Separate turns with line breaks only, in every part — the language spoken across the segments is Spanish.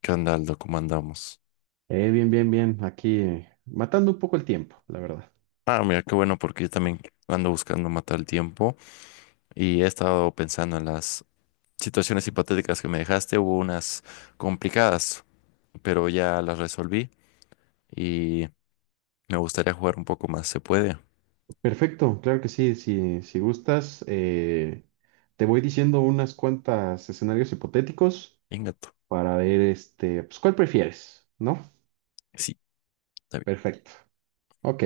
¿Qué onda, Aldo? ¿Cómo andamos?
Bien, bien, bien. Aquí, matando un poco el tiempo, la verdad.
Ah, mira, qué bueno, porque yo también ando buscando matar el tiempo y he estado pensando en las situaciones hipotéticas que me dejaste. Hubo unas complicadas, pero ya las resolví y me gustaría jugar un poco más. ¿Se puede?
Perfecto, claro que sí. Si gustas, te voy diciendo unas cuantas escenarios hipotéticos
Ingato.
para ver, pues, cuál prefieres, ¿no?
Sí, está bien.
Perfecto. Ok,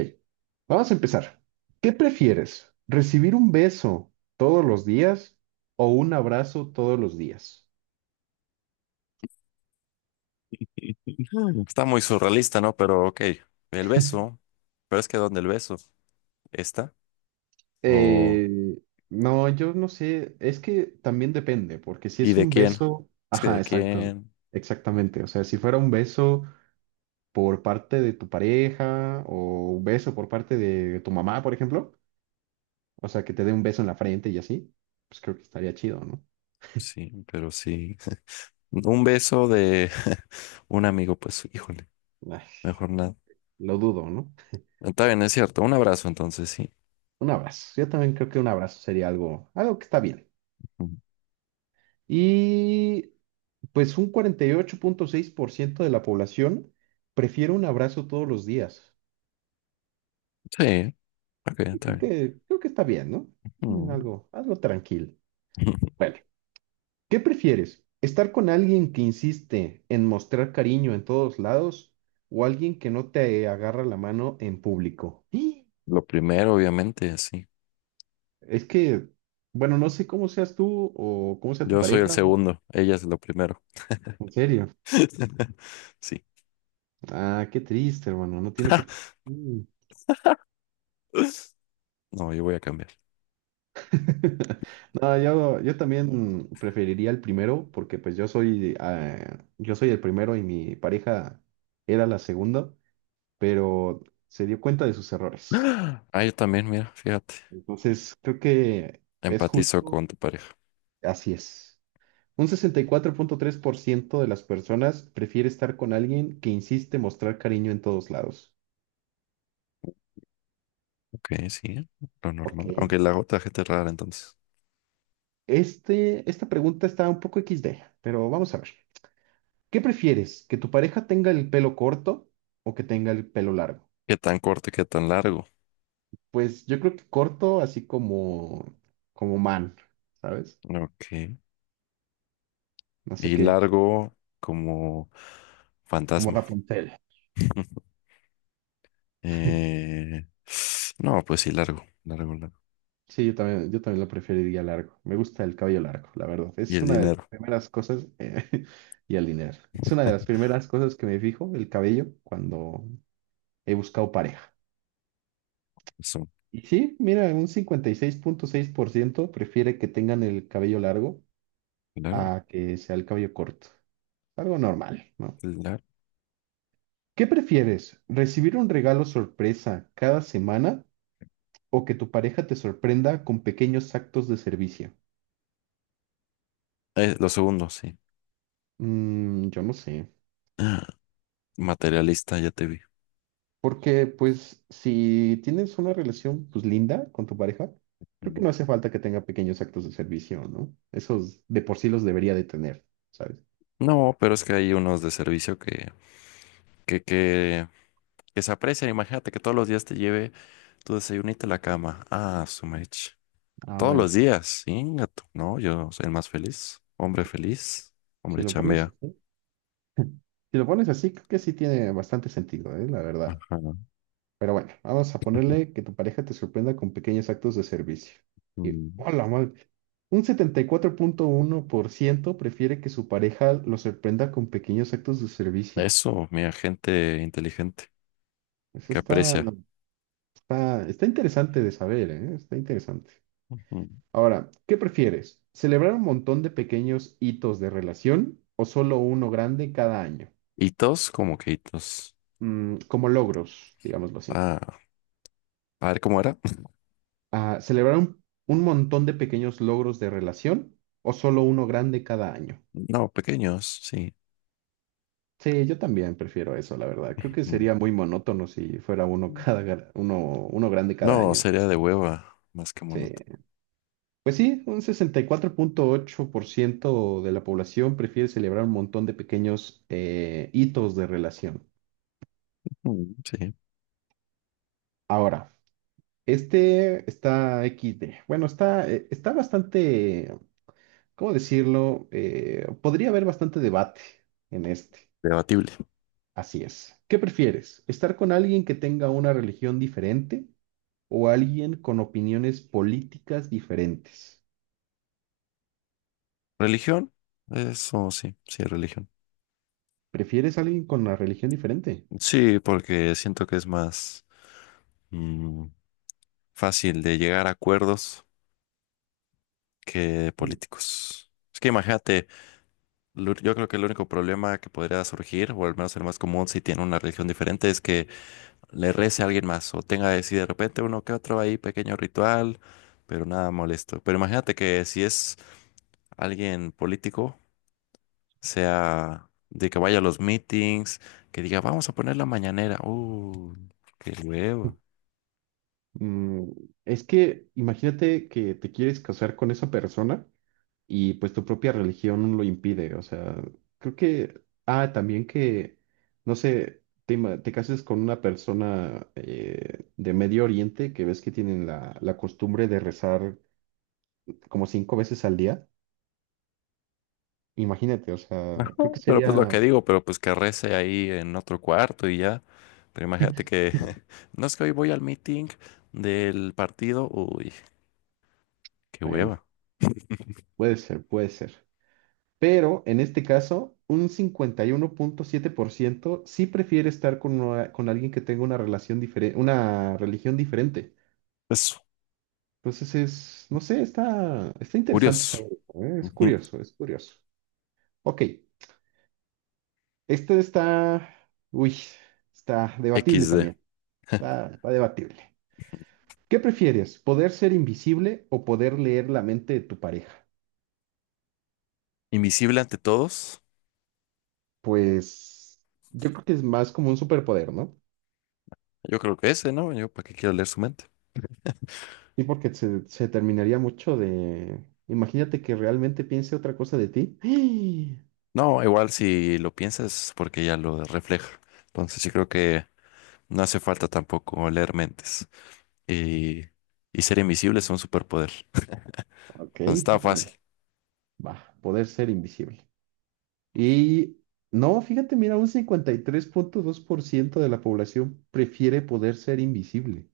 vamos a empezar. ¿Qué prefieres? ¿Recibir un beso todos los días o un abrazo todos los días?
Mm. Está muy surrealista, ¿no? Pero ok. El beso. Pero es que ¿dónde el beso? ¿Está? ¿O...
Eh, no, yo no sé, es que también depende, porque si
¿Y
es
de
un
quién?
beso,
Es que
ajá,
de
exacto,
quién.
exactamente. O sea, si fuera un beso por parte de tu pareja o un beso por parte de tu mamá, por ejemplo, o sea, que te dé un beso en la frente y así, pues creo que estaría chido, ¿no?
Sí, pero sí. Un beso de un amigo, pues, híjole.
Ay,
Mejor nada.
lo dudo, ¿no?
Está bien, es cierto. Un abrazo entonces, sí.
Un abrazo, yo también creo que un abrazo sería algo que está bien.
Ujú.
Y pues un 48.6% de la población prefiere un abrazo todos los días.
Sí, ok, está
Creo
bien.
que, creo que está bien, ¿no? Mm,
Ujú.
Algo, algo tranquilo. Bueno, ¿qué prefieres? ¿Estar con alguien que insiste en mostrar cariño en todos lados o alguien que no te agarra la mano en público? ¡Ih!
Lo primero, obviamente, sí.
Es que, bueno, no sé cómo seas tú o cómo sea tu
Yo soy el
pareja, ¿no?
segundo, ella es lo primero.
En serio.
Sí.
Ah, qué triste, hermano. No tiene por qué ser así.
No, yo voy a cambiar.
No, yo también preferiría el primero, porque pues yo soy el primero y mi pareja era la segunda, pero se dio cuenta de sus errores.
Ah, yo también, mira, fíjate.
Entonces, creo que es
Empatizo
justo,
con tu pareja.
así es. Un 64.3% de las personas prefiere estar con alguien que insiste mostrar cariño en todos lados.
Ok, sí, lo normal.
Ok.
Aunque la otra gente es rara, entonces.
Esta pregunta está un poco XD, pero vamos a ver. ¿Qué prefieres? ¿Que tu pareja tenga el pelo corto o que tenga el pelo largo?
¿Qué tan corto y qué tan largo?
Pues yo creo que corto, así como man, ¿sabes?
Ok.
No sé
Y
qué,
largo como
como
fantasma.
Rapunzel.
Eh, no, pues sí, largo, largo, largo.
Sí, yo también lo preferiría largo. Me gusta el cabello largo, la verdad.
Y
Es
el
una de las
dinero,
primeras cosas, y el dinero. Es una de las primeras cosas que me fijo, el cabello, cuando he buscado pareja.
eso,
Y sí, mira, un cincuenta y seis punto seis por ciento prefiere que tengan el cabello largo
claro,
a que sea el cabello corto. Algo normal, ¿no?
claro.
¿Qué prefieres? ¿Recibir un regalo sorpresa cada semana o que tu pareja te sorprenda con pequeños actos de servicio?
Lo segundo, sí.
Yo no sé.
Ah, materialista, ya te vi.
Porque pues si tienes una relación pues linda con tu pareja, creo que
Mm.
no hace falta que tenga pequeños actos de servicio, ¿no? Esos de por sí los debería de tener, ¿sabes?
No, pero es que hay unos de servicio que, que, que se aprecian. Imagínate que todos los días te lleve tu desayunito a la cama. Ah, su mecha.
Ah,
Todos
bueno,
los días, sí, gato. No, yo soy el más feliz. Hombre feliz,
si
hombre
lo pones
chambea.
así, si lo pones así, creo que sí tiene bastante sentido, ¿eh? La verdad.
Ajá.
Pero bueno, vamos a ponerle que tu pareja te sorprenda con pequeños actos de servicio. Y,
Mm.
hola, madre. Un 74.1% prefiere que su pareja lo sorprenda con pequeños actos de servicio.
Eso, mira, gente inteligente
Eso
que
está
aprecia.
está interesante de saber, ¿eh? Está interesante.
Ujú.
Ahora, ¿qué prefieres? ¿Celebrar un montón de pequeños hitos de relación o solo uno grande cada año?
Hitos, como que hitos.
Como logros, digámoslo así.
Ah, a ver cómo era.
Ah, ¿celebrar un montón de pequeños logros de relación o solo uno grande cada año?
No, pequeños, sí.
Sí, yo también prefiero eso, la verdad. Creo que
Mm.
sería muy monótono si fuera uno uno grande cada
No,
año.
sería de hueva, más que
Sí.
monótono.
Pues sí, un 64.8% de la población prefiere celebrar un montón de pequeños, hitos de relación.
Mm, sí,
Ahora, este está XD. Bueno, está bastante, ¿cómo decirlo? Podría haber bastante debate en este.
debatible.
Así es. ¿Qué prefieres? ¿Estar con alguien que tenga una religión diferente o alguien con opiniones políticas diferentes?
¿Religión? Eso sí, sí, religión.
¿Prefieres a alguien con una religión diferente?
Sí, porque siento que es más mm, fácil de llegar a acuerdos que políticos. Es que imagínate, yo creo que el único problema que podría surgir, o al menos el más común si tiene una religión diferente, es que le rece a alguien más o tenga así de repente uno que otro ahí pequeño ritual, pero nada molesto. Pero imagínate que si es alguien político, sea de que vaya a los meetings, que diga, vamos a poner la mañanera. Qué huevo.
Mm, es que imagínate que te quieres casar con esa persona y pues tu propia religión lo impide. O sea, creo que, también que, no sé, te cases con una persona, de Medio Oriente, que ves que tienen la costumbre de rezar como 5 veces al día. Imagínate, o sea,
Ajá.
creo que
Pero
sería,
pues lo que digo, pero pues que rece ahí en otro cuarto y ya. Pero imagínate que, no, es que hoy voy al meeting del partido. Uy, qué
bueno,
hueva.
puede ser, puede ser. Pero en este caso, un 51.7% sí prefiere estar con alguien que tenga una relación diferente, una religión diferente.
Eso,
Entonces es, no sé, está interesante
curioso.
saber eso, ¿eh? Es
Ujú.
curioso, es curioso. Ok, este está, uy, está debatible
Equis de.
también, está, está debatible. ¿Qué prefieres, poder ser invisible o poder leer la mente de tu pareja?
Invisible ante todos.
Pues yo creo que es más como un superpoder, ¿no?
Yo creo que ese, ¿no? Yo, ¿para qué quiero leer su mente?
Sí, porque se terminaría mucho de... Imagínate que realmente piense otra cosa de ti.
No, igual si lo piensas, porque ya lo refleja. Entonces, yo creo que no hace falta tampoco leer mentes. Y, y ser invisible es un superpoder.
Ok,
Entonces, está fácil.
bueno, va, poder ser invisible. Y no, fíjate, mira, un 53.2% de la población prefiere poder ser invisible.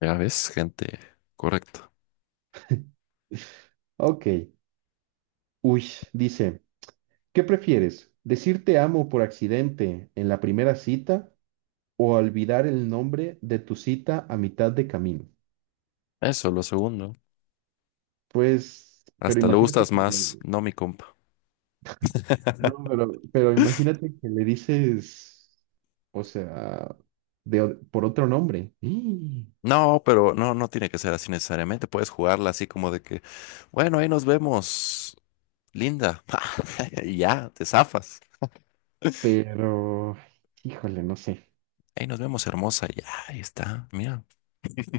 Ya ves, gente, correcto.
Ok, uy, dice, ¿qué prefieres? ¿Decir te amo por accidente en la primera cita o olvidar el nombre de tu cita a mitad de camino?
Eso, lo segundo.
Pues, pero
Hasta le
imagínate
gustas
que le...
más, no mi compa.
No, pero imagínate que le dices, o sea, por otro nombre. ¡Ih!
No, pero no, no tiene que ser así necesariamente. Puedes jugarla así como de que, bueno, ahí nos vemos, linda. Y ya, te zafas.
Pero, híjole, no sé.
Ahí nos vemos, hermosa. Y ya, ahí está. Mira.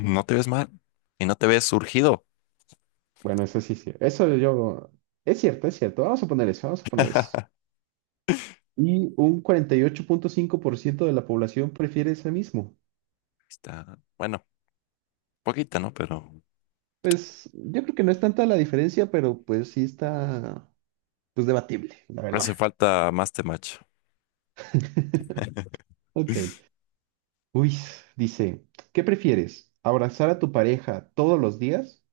No te ves mal y no te ves surgido.
Bueno, eso sí, sí. Eso yo. Es cierto, es cierto. Vamos a poner eso, vamos a poner eso. Y un 48.5% de la población prefiere ese mismo.
Está, bueno, poquita, ¿no? Pero
Pues yo creo que no es tanta la diferencia, pero pues sí está, pues debatible, la verdad.
hace falta más temacho.
Ok. Uy, dice, ¿qué prefieres? ¿Abrazar a tu pareja todos los días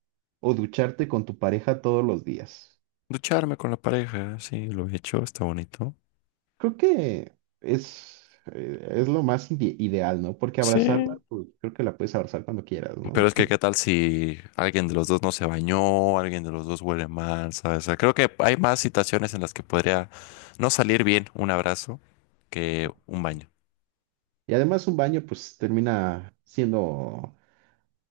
o ducharte con tu pareja todos los días?
Ducharme con la pareja, sí, lo he hecho, está bonito.
Creo que es lo más ideal, ¿no? Porque abrazarla,
Sí.
pues creo que la puedes abrazar cuando quieras, ¿no?
Pero es que, ¿qué tal si alguien de los dos no se bañó, alguien de los dos huele mal, ¿sabes? O sea, creo que hay más situaciones en las que podría no salir bien un abrazo que un baño.
Y además un baño, pues termina siendo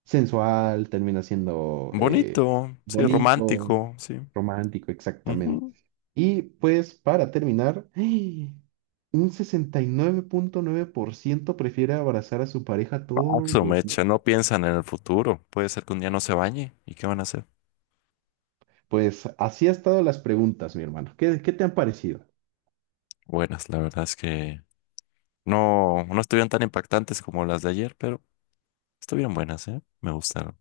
sensual, termina siendo,
Bonito, sí,
bonito,
romántico, sí.
romántico, exactamente.
Ujú.
Y pues para terminar, un sesenta y nueve punto nueve por ciento prefiere abrazar a su pareja todos
Paso,
los días.
mecha, no piensan en el futuro. Puede ser que un día no se bañe. ¿Y qué van a hacer?
Pues así ha estado las preguntas, mi hermano. ¿Qué te han parecido?
Buenas, la verdad es que no, no estuvieron tan impactantes como las de ayer, pero estuvieron buenas, ¿eh? Me gustaron.